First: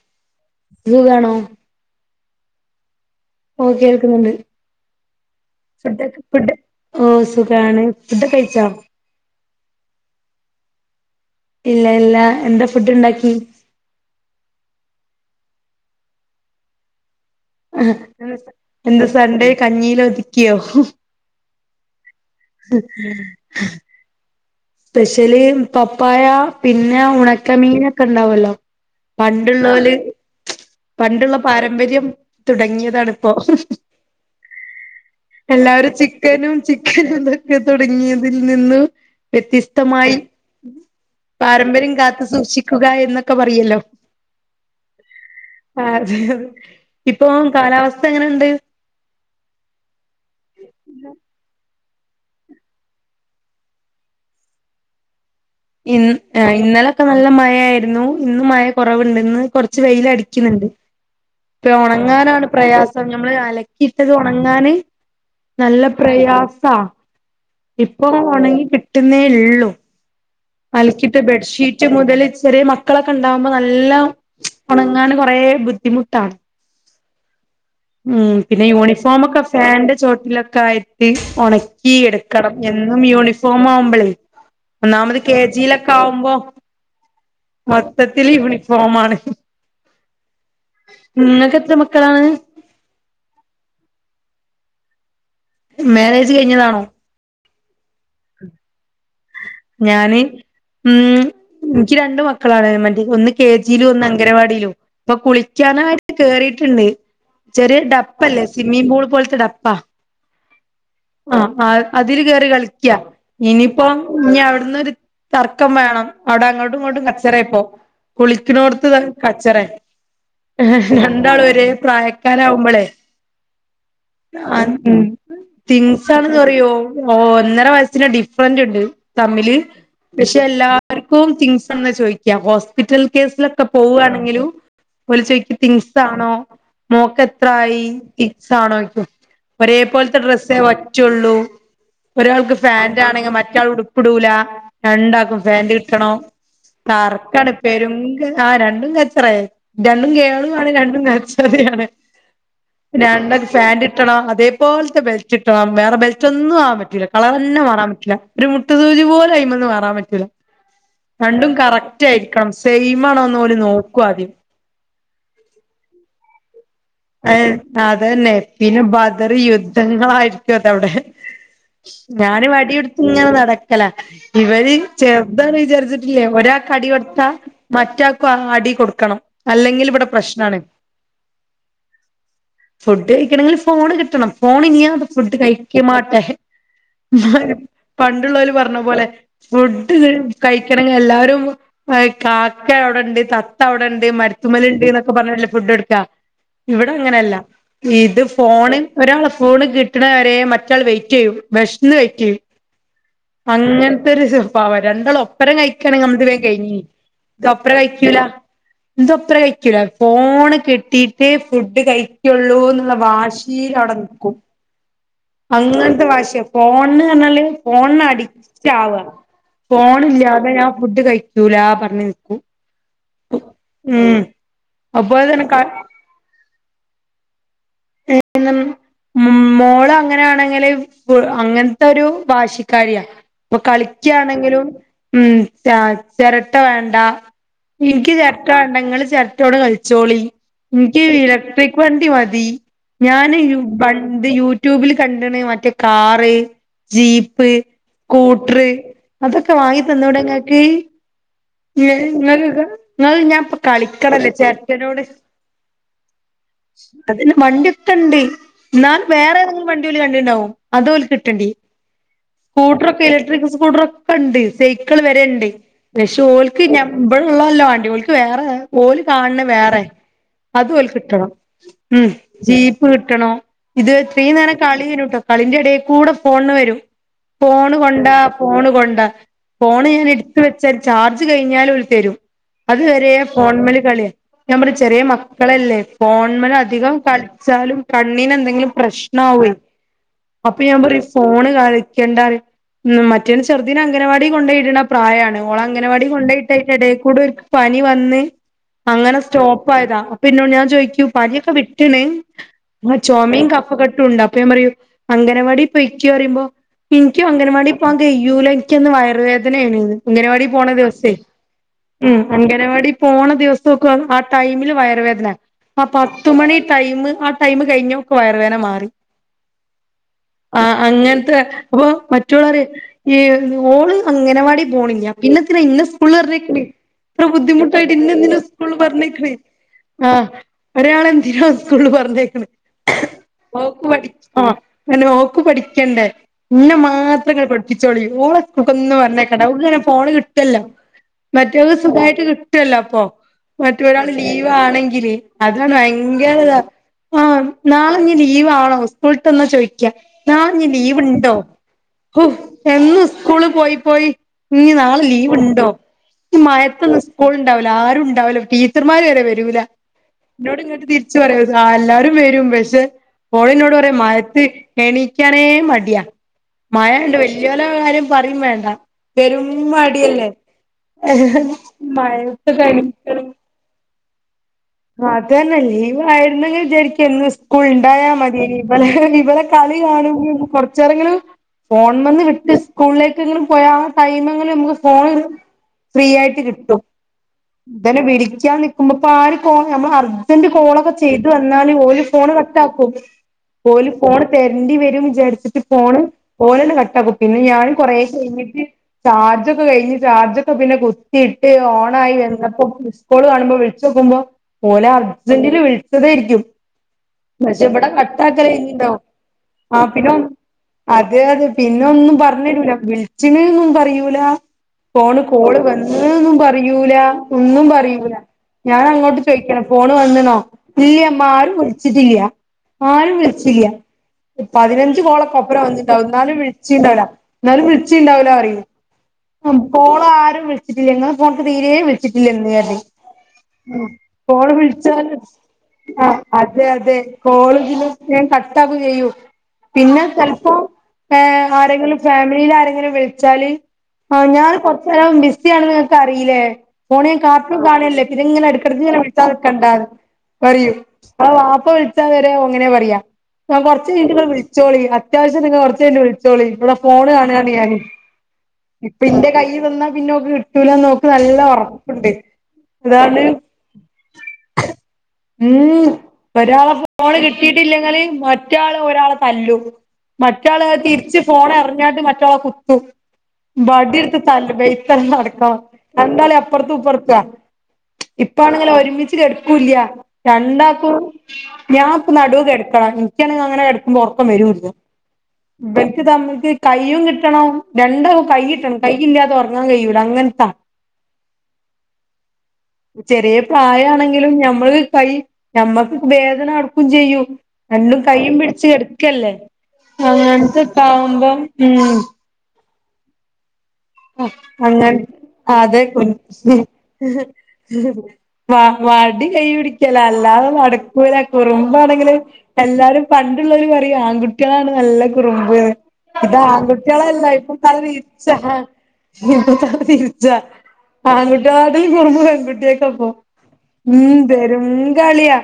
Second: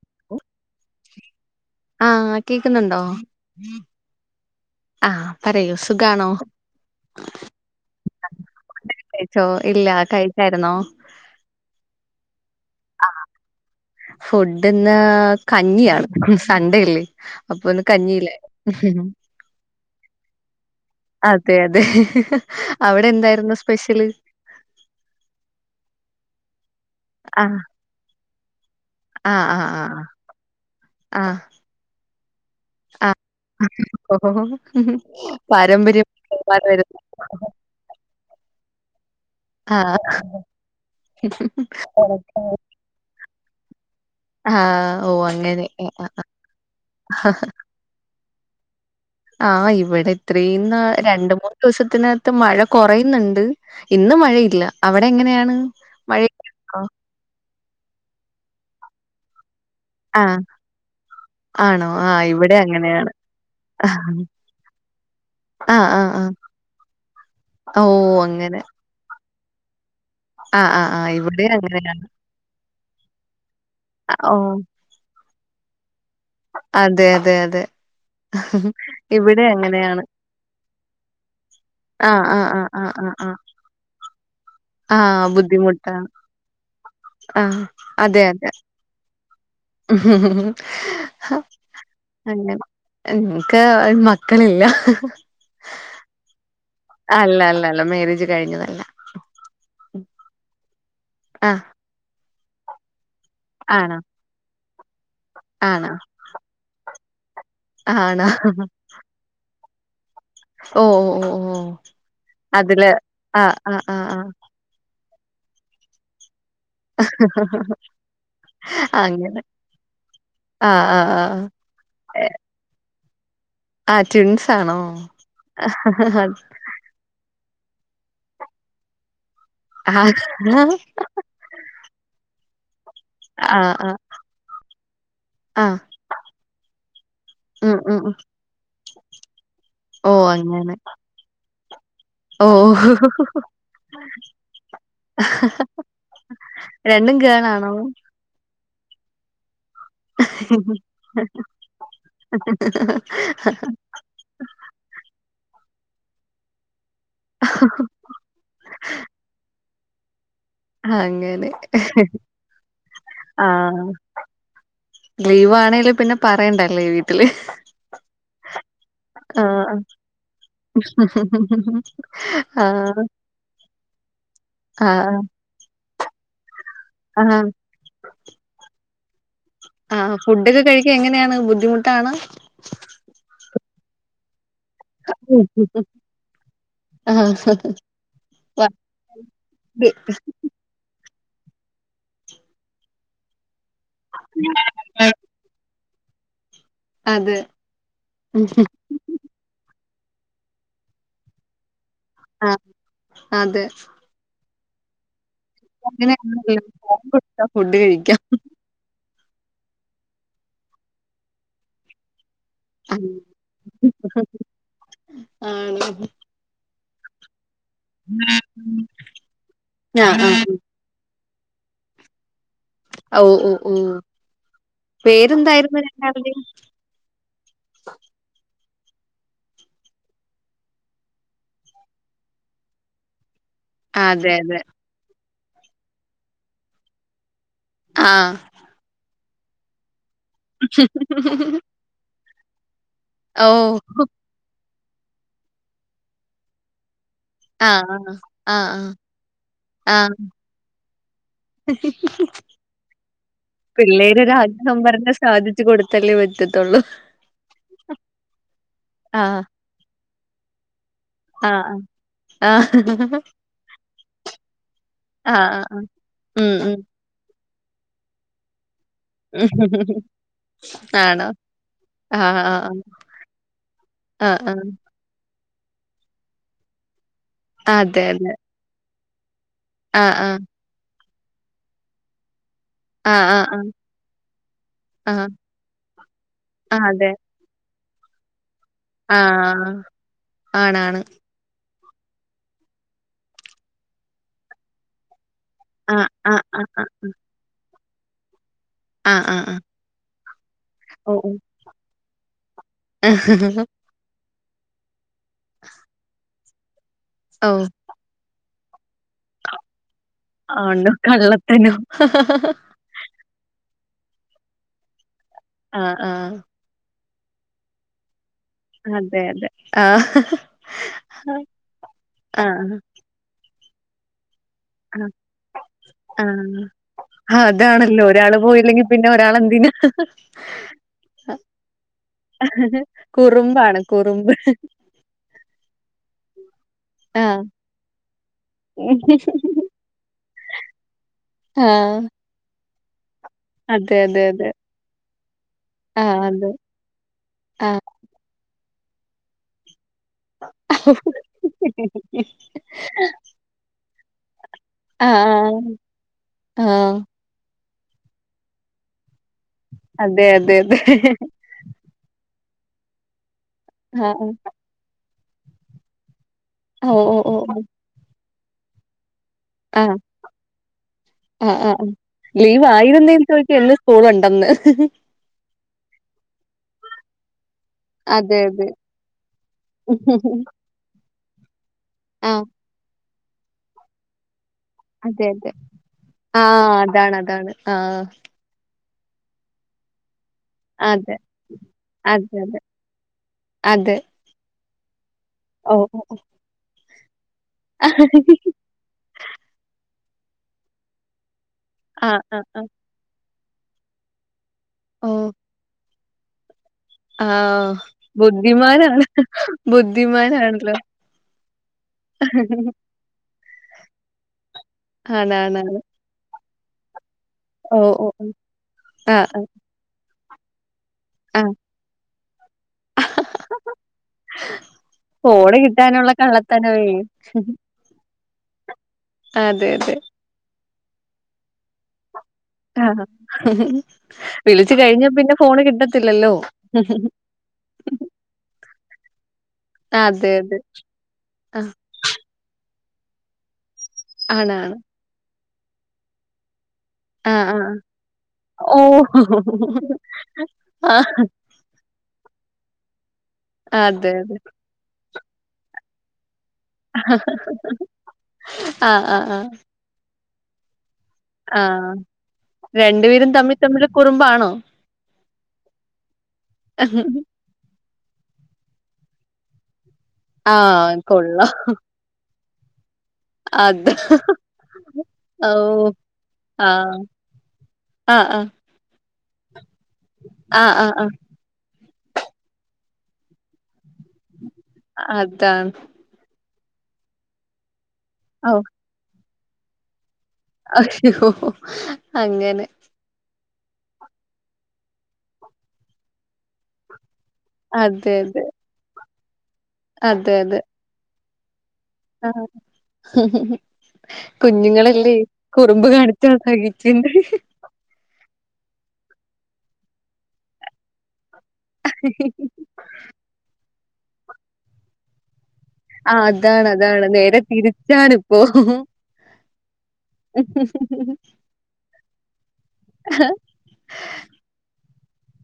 [unintelligible] ത് വേണോ ആഹ് കേക്കുന്നുണ്ടോ? ഓഹ് കേൾക്കുന്നുണ്ട്. ആഹ് പറയൂ ഫുഡൊക്കെ സുഖാണോ ഫുഡ് ഓഹ് സുഖാണ് ഫുഡൊക്കെകഴിച്ചോ? കഴിച്ചോ ഇല്ലകഴിക്കായിരുന്നോ? ഇല്ല, ഇല്ല എന്താഫുഡ് ഇണ്ടാക്കി. ഫുഡ്ന്ന് കഞ്ഞിയാണ്സണ്ടയല്ലേ. അഹ് എന്താസണ്ടെ കഞ്ഞീൽ ഒതുക്കിയോ? അതെ, അതെ അവിടെഎന്തായിരുന്നു സ്പെഷ്യല്? സ്പെഷ്യല് പപ്പായപിന്നെ ഉണക്ക ആഹ് മീനൊക്കെഇണ്ടാവലോ? ആഹ് പണ്ട്ള്ളോല് ആഹ് ആഹ് പണ്ടുള്ളപാരമ്പര്യം ആഹ് തുടങ്ങിയതാണിപ്പോ ആഹ് ഓഹോ എല്ലാരും പാരമ്പര്യം ചിക്കെനും വരുന്നു ചിക്കെനുംതോ ത് തുടങ്ങിയതിൽനിന്നു ആഹ് വ്യത്യസ്തമായി പാരമ്പര്യംകാത്ത് സൂക്ഷിക്കുകഎന്നൊക്കെപറയല്ലോ? ആഹ് ഓ അങ്ങനെ അതെതെ ഇപ്പൊകാലാവസ്ഥ എങ്ങനെണ്ട്? ആഹ് ഇവിടെഇത്രീംന്നാൾ രണ്ട്, മൂന്ന് ദിവസത്തിനകത്ത് മഴ കൊറയുന്നുണ്ട്. ഇന്ന് മഴയില്ലഅവിടെ എങ്ങനെയാണ്? ഇന്ന് ഏ മഴയൊക്കെ ഉണ്ടോ ഇന്നലൊക്കെ നല്ല മഴയായിരുന്നു ഇന്ന്മഴ കൊർവ്ണ്ട്ന്ന് കൊർ ച്ച് വെയില് ആഹ് അടിക്കുന്നുണ്ട്. ആണോ? ആ പ്പഒണങ്ങാനാണ് ഇവിടെ അങ്ങനെയാണ്. പ്രയാസംഞമ്മള് അലക്കിയിട്ടത് ഒണങ്ങാന് ആ, ആ, ആ. നല്ലപ്രയാസാ ഓ! അങ്ങനെ. ഇപ്പൊഒണങ്ങി കിട്ടുന്നേള്ളൂ. ആ, ആ, ആ. അൽക്കിട്ട് ഇവിടെയും ബെഡ്ഷീറ്റ് അങ്ങനെയാണ്. മുതല് ചെറിയ മക്കളൊക്കെഇണ്ടാവുമ്പോ നല്ല ആ, ഓ! ഒണങ്ങാന് കൊറെബുദ്ധിമുട്ടാ. അതെ, അതെ, അതെ ഉം പിന്നെയൂണിഫോമൊക്കെ ഇവിടെ ഫാന്റെ അങ്ങനെയാണ്. ചോട്ടിലൊക്കെആയിട്ട് ഒണക്കി ആ, ആ, എടുക്കണം ആ, ആ, ആ, ആ. എന്നുംയൂണിഫോ ആ, ഫോമാവുമ്പെളേഒന്നാമത് കെ ബുദ്ധിമുട്ടാണ്. ജിയിലൊക്കാവുമ്പോ ആ, മൊത്തത്തില് യൂണിഫോമാണ്. ഹാ നിങ്ങൾക്ക് എത്ര മക്കളാണ് അങ്ങനെ ഇൻക്ക് അഹ് മക്കളില്ല മേരേജ്കഴിഞ്ഞതാണോ? അല്ല, ല്ല, ല്ല മേരേജ്കഴിഞ്ഞതല്ല. ഞാന് ഉം ആ, ഇൻക്ക് രണ്ട്മക്കളാണ് മറ്റേ ഒന്ന് കെ ജിലും ആണോ? ഒന്ന് അഗനവാടിയിലും ഇപ്പൊ ആണോ? കുളിക്കാനായിട്ട് കേറീട്ട്ണ്ട്. ആണോ? ചെറിയഡപ്പല്ലേ സിമ്മിപൂൾ പോൽത്തെ ഡപ്പാ ഓ! ഓ! ഓ! ഓ! ആഅതില്കേറി അതില് കളിക്ക ആ, ആ, ആ, ഇനിയിപ്പം ആ. ഞ്ഞിഅവിട്ന്നൊരു തർക്കംവേണം. അവിടെഅങ്ങോട്ടുംഇങ്ങോട്ടും അങ്ങനെ. കച്ചറെപ്പോകുളിക്ക്ണോട്ത്ത്കച്ചറെ ആ, ആ, ആ, രണ്ടാളും ആ. എ ഒരേപ്രായക്കാരാവുമ്പോളെ ആ ട്വിൻസാണോ? അന്ന് തിങ്സാണ്ന്ന്പറയോ? ഓ ഒന്നരവയസ്സിന് ഡിഫർന്റ്ണ്ട് തമ്മില് ആഹ്. പക്ഷെ എല്ലാർക്കുംതിങ്സ് സന്ന ചോയ്ക്ക ഹോസ്പിറ്റൽ കേസിലൊക്കെ ആഹ് ആഹ് പോവുകവാണെങ്കിലു ഓല് ചോദിക്കും ആഹ്. ട്വിങ്സ് ആണോ മോൾക്ക് ഉം എത്രയി ഉം ഉം. ട്വിങ്സ് ആണോ ചോയിക്കും. ഒരേപോൽത്തെ ഓഹ് അങ്ങനെ. ഡ്രസ്സേപറ്റൊള്ളൂ ഓഹ് ഒരാൾക്ക്ഫാന്റാണെങ്കി മറ്റാൾഉട് പുടൂലരണ്ടാൾക്കും ഫാന്റ് കിട്ടണം രണ്ടും തർക്കാ ണ്‌ ഗേളാണോ? പ്പെരും ആഹ് രണ്ടുംകച്ചറേ രണ്ടും ഗേൾ ആണ് രണ്ടുംകച്ചറെണ് രണ്ട് ഫാന്റ് ട്ടണം അതേപോൽത്തെ ബെൽറ്റ് കിട്ടണം വേറെബെൽറ്റൊന്നും ആവാൻ പറ്റില്ല കളറെന്നെ മാറാൻപറ്റുല് ഒര്മു മുട്ട് സൂജിപോലുംഅയ്മെന്ന് മാറൻപറ്റൂല. അങ്ങനെ. രണ്ടും കറക്റ്റ് ആയിരിക്കണം സെയിം ആണോന്ന് പോലെ നോക്കും ആദ്യം ലീവ് ആണേങ്കലും പിന്നെ പറയണ്ട ലീവ അതന്നെ പിന്നെ ബദർ ആഹ് യുദ്ധങ്ങളായിരിക്കും അത അവിടെ ഞാന് വടിയെടുത്ത് ആഹ് ഇങ്ങനെ നടക്കല ഇവര് ചേ ആഹ് അതന്ന് വിചാരിച്ചിട്ടില്ലേ ഒരാൾക്ക് അടി കൊടുത്താ ആഹ്. മറ്റാക്ക് അടി കൊടുക്കണം അല്ലെങ്കിൽ ആ് ഇവിടെ പ്രശ്നാണ് ഫുഡൊക്കെ കഴിക്കാൻ എങ്ങനെയാണ് ബുദ്ധിമുട്ടാണ് ഫുഡ് കഴിക്കണമെങ്കിൽ ഫോണ് കിട്ടണം ഫോൺ ഇല്യാതെ ഫുഡ് കഴിക്ക മാട്ടേ ആഹ് പണ്ടുള്ളവര് പറഞ്ഞ പോലെ വർക്ക് ഫുഡ് ക ഴിക്കണങ്കിൽ എല്ലാരും കാക്ക അവിടെണ്ട് തത്ത അവിടെണ്ട് മരുത്തുമല ഉണ്ട്ക്കെ പറഞ്ഞ ഫുഡ് കൊടുക്കാ ഇവിടെ അതെ അങ്ങനെയല്ല ഇത് ഉം ഫോൺ ഒരാളെ ഫോണ് കിട്ടണവരെ മറ്റാൾ വെയിറ്റ് ചെയ്യും വിഷന്ന് വെയിറ്റ് ചെയ്യും ആഹ് അതെ അങ്ങനത്തെരു സ്വഭാവ രണ്ടോളും ഒപ്പരം കഴിക്കണെ നമ്മത് വേ അങ്ങനെയാണല്ലോ കഴിഞ്ഞ ഫോൺ കൊടുത്താ ഇത ഫുഡ് ഒപ്പരം കഴിക്കാം. കഴിക്കൂല എന്തപ്പ ഒപ്പരം കഴിക്കൂല ഫോണ് കിട്ടിട്ടേ ഫുഡ് കഴിക്കുള്ളൂ വാശിൽ അവിടെ നിക്കും ഉം അങ്ങനത്തെ ഭാഷയാ ഫോണ്ന്ന് പറഞ്ഞാല് ഫോണിന് അഡിക്റ്റ് ആവുക ഫോൺ ആഹ് ഇല്ലാതെ ആഹ് ഞാ ഫുഡ് കഴിക്കൂല പറഞ്ഞ് നിക്കൂം ഓഹ് ഓഹ് ഓഹ് അപ്പൊ തന്നെ പേര്ന്തായിരുന്നു രണ്ടാള്ടെയും [unintelligible] മോള അങ്ങനെയാണെങ്കിൽ അങ്ങനത്തെ ഒരു വാശിക്കാരിയ ഇപ്പൊ അതെ അതെ കളിക്കയാണെങ്കിലും ഉം ചിരട്ട വേണ്ട എനിക്ക് ആ. ചര ണ്ടങ്ങള് ചേരട്ടോട് കളിച്ചോളി എനിക്ക് ഇലക്ട്രിക് വണ്ടി മതി ഞാന് ഓ! പണ്ട് യൂട്യൂബിൽ കണ്ടണ് മറ്റേ കാറ് ജീപ്പ് ഇപ്പ് ആ, ആ. ആ, സ്കൂട്ടർ ആ. അതൊക്കെ വാങ്ങി ആ. തന്നുടെ ഇങ്ങക്ക് നിങ്ങ നിങ്ങൾ ഞാൻ ഇപ്പ കളിക്കടല്ലേ പിള്ളേരൊരു ആഗ്രഹം ചെരട്ടനോട് പറഞ്ഞാ സാധിച്ചു കൊടുത്തല്ലേ പറ്റത്തുള്ളൂ. അ വണ്ടിയൊക്കണ്ട് എന്നാലും ആ, വേറെ തെങ്കിലും വണ്ടി ഓല് കണ്ടിണ്ടാവും അതോൽക്ക് ആ, കിട്ടണം ആ. സ്കൂട്ടർ ഒക്കെ ഇലക്ട്രിക് സ്കൂട്ടർ ഒക്കെണ്ട് സൈക്കിൾ ആ, വരെണ്ട് ആ, ആ. പക്ഷെ ഉം, ഓല്ക്ക് ഉം. ഞാൻ ഇവിടള്ളല്ലോ ആണ്ട് ഓല്ക്ക് വേറെ ഓല് കാണണ വേറെയാ അതും ഓല്ക്ക് ആണോ? കിട്ടണം ഉം ആ, ആ, ആ. ജീപ്പ് കിട്ടണോ ഇത് ആ, ഇത്രേം ആ. നേരം കളിനിട്ടോ അതിൻ്റെ ഇടേക്കൂടെ ഫോണ് വരും ഫോണ് അതെ, കൊണ്ടാ അതെ. ഫോണ് കൊണ്ടാ ഫോണ് ആ, ഞാൻ ആ. എടുത്ത് വെച്ച ചാർജ് കഴിഞ്ഞാലോര് തരും അത് വരെ ആ, ആ, ആ. ഫോൺമേല് കളിയാ ഞാൻ പറയും ചെറിയ ആ. മക്കളല്ലേ ഫോൺമേല് ആ, അധികം അതെ. കളിച്ചാലും കണ്ണിന് എന്തെങ്കിലും ആ, പ്രശ്നാവേ അപ്പൊ ഞാൻ ആണാണ്. പറയും ഫോണ് കളിക്കണ്ടാറയും ഉം മറ്റേരു ചെറുദിന് അംഗനവാടി കൊണ്ടോയിടുന്ന പ്രായാണ് ഓള ആ, അംഗനവാടി ആ, കൊണ്ടോയിട്ട ആ, ആ. അതിട കൂടെ പനി വന്ന് ആ, അങ്ങനെ ആ, ആ. സ്റ്റോപ്പ് ആയതാ അപ്പൊ എന്നോട് ഞാൻ ചോദിക്കും ഓ, ഓ. പനിയൊക്കെ വിട്ട്ണ് ചുമയും കഫ കെട്ടും ഉണ്ട് അപ്പൊ ഞാ പറയും അംഗനവാടി പൊയ്ക്ക് പറയുമ്പോ എനിക്കും ഓ! അംഗൻവാടി പോവാൻ കയൂല എൻക്കങ്ങ് വയറുവേദനയാണ് അംഗനവാടി പോണ ആണോ ദിവസേ കള്ളത്തനോ? അംഗനവാടി പോണ ദിവസക്കെ ആ ടൈമിൽ വയറു വേദന ആ പത്ത് മണി ടൈമ് ആ ടൈമ് കഴിഞ്ഞ ഓക്ക് വയറുവേദന മാറും അതെ, അതെ. ആ. ആഹ് അങ്ങനത്തെ അപ്പൊ മറ്റോള് ആ, അറിയും ഓള് അങ്ങനവാടി ആ. പോണില്ല പിന്നെന്തിനാ എന്ന സ്കൂളി പറഞ്ഞയക്ക്ണെ ആഹ് ഇത്ര ബുദ്ധിമുട്ടായിട്ട് അതാണല്ലോ ഒരാള് ഇന്നെന്തിനോ സ്കൂളിൽ പോയില്ലെങ്കി പിന്നെ പറഞ്ഞേക്കണേ ഒരാളെന്തിനാ ആ ഒരാള് എന്തിനോ സ്കൂളിൽ പറഞ്ഞേക് കുറുമ്പാണ് കുറുമ്പ് ആഹ് പിന്നെ ഓക്ക് പഠിക്കണ്ടേ ഇന്നെ ആഹ് മാത്രങ്ങള് പഠിപ്പിച്ചോളി ഓള് [unintelligible] പറഞ്ഞ [unintelligible] ഫോണ് കിട്ടുല്ലോ മറ്റവക്ക് ആഹ് സുഖായിട്ട് കിട്ടുവല്ലോ അപ്പൊ അതെ മറ്റൊരാള് അതെ അതെ ലീവാണെങ്കില് അത് ആഹ് ഭയങ്കര അതെ ഇതാ ആഹ് നാളെ ഇഞ്ഞ് ലീവാണോ സ്കൂള്ട്ട്ന്ന ചോയിക്കാ. നാളഞ്ഞി ലീവുണ്ടോ ഹു എന്നും സ്കൂള് പോയി പോയി നി നാളെ ആഹ് ലീവുണ്ടോ ഈ ആഹ് മയത്തൊന്നും സ്കൂളണ്ടാവുല ആരുണ്ടാവുല്ല ടീച്ചർമാര് വരെ വ രൂല അതെ അതെ അതെ ഇന്നോടിങ്ങട്ട് തിരിച്ച് പറയും അഹ് ആ എല്ലാരും വരും പക്ഷ ഓളിന്നോടൊ ടെ ആഹ് മയത്ത് എണിക്കാനേ മടിയാ. ആഹ് ഓഹ് മയൊണ്ട് ഓഹ് ഓഹ് വല്ല്യോലെ കാര്യം പറേം വേണ്ട. പെരും ആഹ് മടിയല്ലേ മയത്ത് കളിക്കണം. എന്നും സ്കൂളുണ്ടന്ന്. അതന്നെ ലീവായിരുന്നെങ്കിൽ വിചാരിക്ക ഇന്ന് സ്കൂൾ ണ്ടായാ അതെ മതിനി അതെ ഇവലെ ഇവടെ കളി കാണുമ്പോ കൊറച്ചേരെങ്കിലു ഫോൺമന്ന് ആഹ് വിട്ട് സ്കൂളിലേക്കെങ്കിലും പോയാ ആ ടൈമെങ്ങിലും നമുക്ക് ഫോൺ അതെ അതെ ഫ്രീ ആയിട്ട് ആഹ് കിട്ടും അതാണ് അതാണ് ആഹ് [unintelligible] പിടി ക്കാ നിക്കുമ്പോ പാളി പോം നമ്മളറിയുന്ന ജൻ്റ് കോളൊക്കെ അതെ ചെയ്തു വന്നാല് ഓല് ഫോൺ അതെ അതെ കട്ടാക്കും ഓല് അതെ ഫോണ് തെരണ്ടി വരും വിചാരിച്ചിട്ട് ഓഹ് ഫോണ് ഓഹ് ഓളെന്നെ കട്ടാക്കും പിന്നെ ഞാനും കുറേ കഴിഞ്ഞിട്ട് ചാർജൊക്കെ കഴിഞ്ഞ് ചാർജൊക്കെ പിന്നെ കുത്തിയിട്ട് ഓണായി ആഹ് ആഹ് വന്നപ്പോ ആഹ് ള് കാണുമ്പോ വിളിച്ചോക്കുമ്പോ ഓല് ഓഹ് അർജൻ്റില് വിളിച്ചതായിരിക്കും. പക്ഷെ ആഹ് ഇവിടെ കട്ടാക്കലഴിഞ്ഞിണ്ടാവും ബുദ്ധിമാനാണ് ആ പിന്നെ ബുദ്ധിമാനാണല്ലോ അതെ അതെ പിന്നൊന്നും പറഞ്ഞരൂല വിളിച്ച്ണ് ന്ന് പറയൂല ഫോണ് കോള് ആണാണാണ് വന്ന് അ്ന്ന് പറയൂല ഒന്നും ഓ ഓ പറയൂല. ഓ. ഞാനങ്ങോട്ട് ആഹ് ആഹ് ഫോണ് വന്ന്ണോ ഇല്ല്യമ്മാ ആഹ് ആരും വിളിച്ചിട്ടില്ല ആരും വിളിച്ചില്ല. പതിനഞ്ച് ഫോണ് കോളക്കൊപ്പരം വന്നിണ്ടാവും കിട്ടാനുള്ള ഇന്നാലും കള്ളത്തനവേ വിളിച്ചിണ്ടാവൂല ഇന്നാലും വി ച്ചിണ്ടാവൂല്ലാറിയും അഹ് അതെ അതെ കോളാരും വിളിച്ചിട്ടില്ല ഇങ്ങള ഫോണ്ക്ക് തീരേ വിളിച്ചിട്ടില്ലന്ന് പറയും ആഹ് ഉം കോള് വിളിച്ച് കഴിഞ്ഞാ വിളിച്ചാല് പിന്നെ ഫോണ് കിട്ടത്തില്ലല്ലോ. കോളേജിൽ മേം കട്ടാക്കു ചെയ്യും. പിന്നെ അതെ ചെൽപ്പോ അതെ ഏഹ് ആഹ് ആരെങ്കിലും ഫാമിലിയിൽ ആരെങ്കിലു വിളിച്ചാല് ആ ഞാൻ ആണാണ് കൊറച്ചേരം ബിസി ആണെന്ന് ഇങ്ങക്ക് അറിയില്ലേ ഫോണ് ഞാൻ ആഹ് ആഹ് കാർട്ടൂൻ ആഹ്. കാണല്ലെ. പിന്നെങ്ങെനെ ഓ എടക്കട്ക്ക്ങ്ങനെ വി തവ്ക്കണ്ടാന് പറയും ആഹ് ആവാപ്പ വിൾ ച്ചാ വരെ ഓഅങ്ങനെ പറയാ ങ്ങ അതെ കൊറച്ചഴിഞ്ഞട്ട് അതെ വിളിച്ചോളി അത്യാവശ്യണ്ടങ്കി കൊറച്ചഴിഞ്ഞിട്ട് വിളിച്ചോളി ഇവിടെ ഫോണ് കാണാണ് ഞാൻ ഇപ്പ ആഹ് ആഹ് ഇന്റെ ആഹ് കയ്യിൽ വന്നാ പിന്നോക്ക് ട്ടൂലന്ന് ഓക്ക് നല്ല ആഹ് ഒറപ്പുണ്ട് ലാന്ന് രണ്ടുപേരും തമ്മി തമ്മില് കുറുമ്പാണോ? മ് ഒരാളെ ഫോണ് കിട്ടിയിട്ടില്ലെങ്കിൽ മറ്റേ ആൾ ഒരാളെ തല്ലും. മറ്റാള് ആഹ് തിരിച്ച് കൊള്ളാം ഫോണെറിഞ്ഞാണ്ട് മറ്റാളെ കുത്തും. അത് ബടി ട്ത്ത് തല്ലുബഴക്ക് അയ്ന് അടക്കള ഓ രാണ്ടാളിം അപ്പുറത്ത് ആഹ് ഇപ്പറ്ത്താ. ആഹ് ഇപ്പാണെങ്കിലൊ രുമിച്ച് കെട്ക്കൂല ആഹ് ആഹ് രണ്ടാക്കും ആഹ് ആഹ് ഞൻ പൊ നടൂ കെട്ക്കണം ഇൻക്കാണെങ്കി അങ്ങനെ കെ ക്കുബോ ഒറക്കം വരൂല്ല. അതാണ് ഇവൽക്ക് താ മറ്റെ കയ്യും കിട്ടണം രണ്ടാൾ ഔ കൈയ്യിട്ടണം കൈയില്ലാതെ ഒറങ്ങാൻ കഴിയൂല അങ്ങനത്താ അയ്യോ അങ്ങനെ ചെറിയ പ്രായാണെങ്കിലും ഞമ്മൾ കൈ ഞമ്മക്ക് വേദനാടുക്കു ചെയ്യും. രണ്ടും അതെ, കൈയ്യും അതെ. പിടിച്ച് കെട്ക്കല്ലേ അതെ, അതെ. അങ്ങൻത്തെക്കാവുമ്പം ഉഹ് ആഹ് അങ്ങനെ കുഞ്ഞുങ്ങളല്ലേ കുറുമ്പ് കാണിച്ചാ സഹിച്ചെന്നെ. വാ വാടി കൈ പിടിക്കല അല്ലാതെ നട ല കുറുമ്പാണെങ്കില് എല്ലാരും പണ്ടുള്ളവര് പറിം ആൺകുട്ട്യാളാണ് നല്ല കുറുമ്പ്. ആ ഇത് അതാണ്, അതാണ്. ആൺകുട്ട്യാളല്ല നേരെ ഇപ്പൊ തല തിരിച്ചാ തിരിച്ചാണിപ്പോ. ഇപ്പ തലതിരിച്ച. ആൺകുട്ട്യാാട്ടിലും കുറമ്പ് പെൺകുട്ട്യാക്കാപോ ഉഹ്. പെരും കളിയാ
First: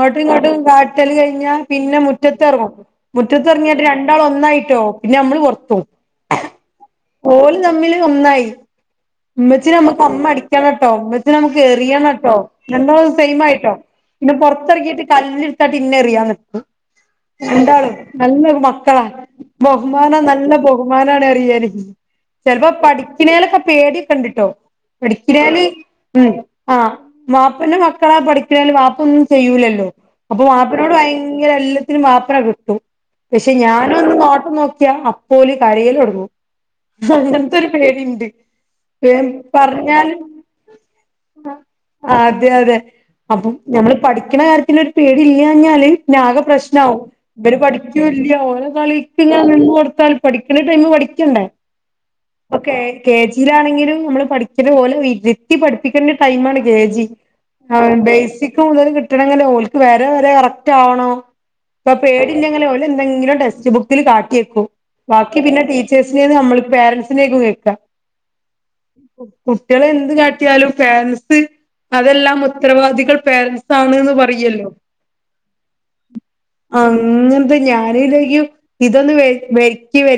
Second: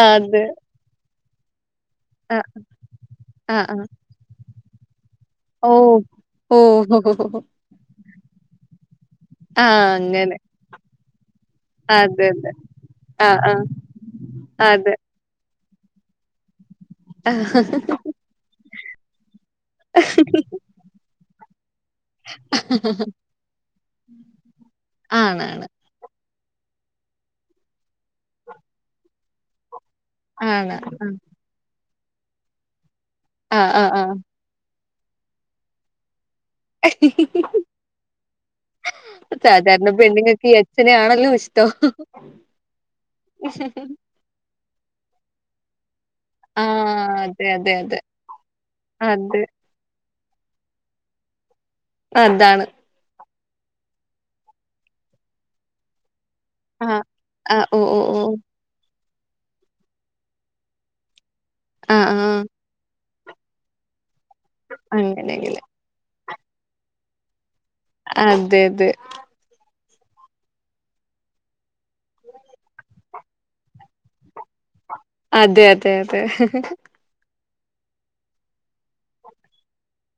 ആ, അതെ. ഇങ്ങോട്ടു കാട്ടല് കഴിഞ്ഞാ പിന്നെ മു അ മുറ്റത്തിറങ്ങും ആ, ആ. മുറ്റത്തിറങ്ങിട്ട് രണ്ടാളും ഒന്നായിട്ടോ പിന്നെ നമ്മള് ഓ പൊറത്തും ഓ ഓല് തമ്മില് ഒന്നായി ആ ഉമ്മച്ചി നമുക്ക് അമ്മ അങ്ങനെ. അടിക്കൻ കേട്ടോ ഉമ്മച്ചി നമുക്ക് എറിയൻ അതെ, കേട്ടോ അതെ. എല്ലോ ആ, സെയിം ആ. ആയിട്ടോ പിന്നെ അതെ. പൊറത്തിറക്കിയിട്ട് കല്ല് എടുത്തായിട്ട് ഇന്നെ എറിയാൻ നിക്കും രണ്ടാളും നല്ലൊരു മക്കളാ ബഹുമാനം നല്ല ബഹു ബഹുമാനണെ അറിയേൽ ചിലപ്പോ പഠിക്കുന്നാലൊക്കെ പേടി ക്ണ്ട്ട്ടോ പഠിക്കണേല് ആണാണ്. ഉ ആഹ് വപ്പന്റെ മക്കളാ പഠിക്കുന്നല് വപ്പ ഒന്നും ചെയ്യൂലല്ലോ അപ്പൊ ആണ്. മാപ്പനയോട് ആ. ഭയങ്കര എല്ലാത്തിനും വപ്പന കിട്ടും പക്ഷെ ആ, ആ, ഞാന് ആ. ഒന്ന് നോട്ട് നോക്കിയാ അപ്പോലും കരയല് തുടങ്ങും. അങ്ങനത്തെരു പേടിണ്ട് പി സാധാരണ പറഞ്ഞാല് പെണ്ണുങ്ങൾക്ക് ഈ അച്ഛനെ ആണല്ലോ ഇഷ്ടം. ആഹ് അതെ അതെ അപ്പം ഞമ്മള് പഠിക്കുന്ന കാര്യത്തിൽ ഒരു പേടി ഇല്ലാഞ്ഞാല് ആക ആ. പ്രശ്നമാവും അതെ, ഇവര് അതെ, പഠിക്ക അതെ. ഇല്ല ഓരോ കളിക്ക് അതെ. ഇങ്ങനെ നിന്ന് കൊടുത്താൽ പഠിക്കണ ടൈമ് പഠിക്കണ്ടേ അതാണ്. ഓക്കെ ഇവിടാണെങ്കിലും നമ്മള് പഠിക്കുന്ന പോലെ വീട്ടി ഇരുത്തി പഠിപ്പിക്കേണ്ട ടൈം ആണെങ്കി ആ. ജി ആ. ഓ, ഓ, ഓ. ബേസിക് മുതൽ കിട്ടണമെങ്കിൽ ഓക്ക് വരെ വരെ കറക്റ്റ് ആവണോ അപ്പൊ ആ, ആ. പേടില്ലെങ്കില് ഓല് എന്തെങ്കിലും ടെക്സ്റ്റ് ബുക്കിൽ കാട്ടിയെക്കു ബാക്കി അങ്ങനെങ്ങനെ. പിന്നെ ടീ ടച്ചേഴസിനേ നമ്മൾ പെരൻറ്സിനക്കും കേൾക്കാം അതെത് കുട്ടികളെ എന്ത് കാട്ടിയാലും പേരന്റ്സ് അതെല്ലാം ഉത്തരവാദികൾ പേരൻസ് ആണന്ന് പറയല്ലോ അതെ അതെ അതെ അങ്ങനത്തെ ഞാനലെയും ഇതൊന്ന് വെട്ടി വെ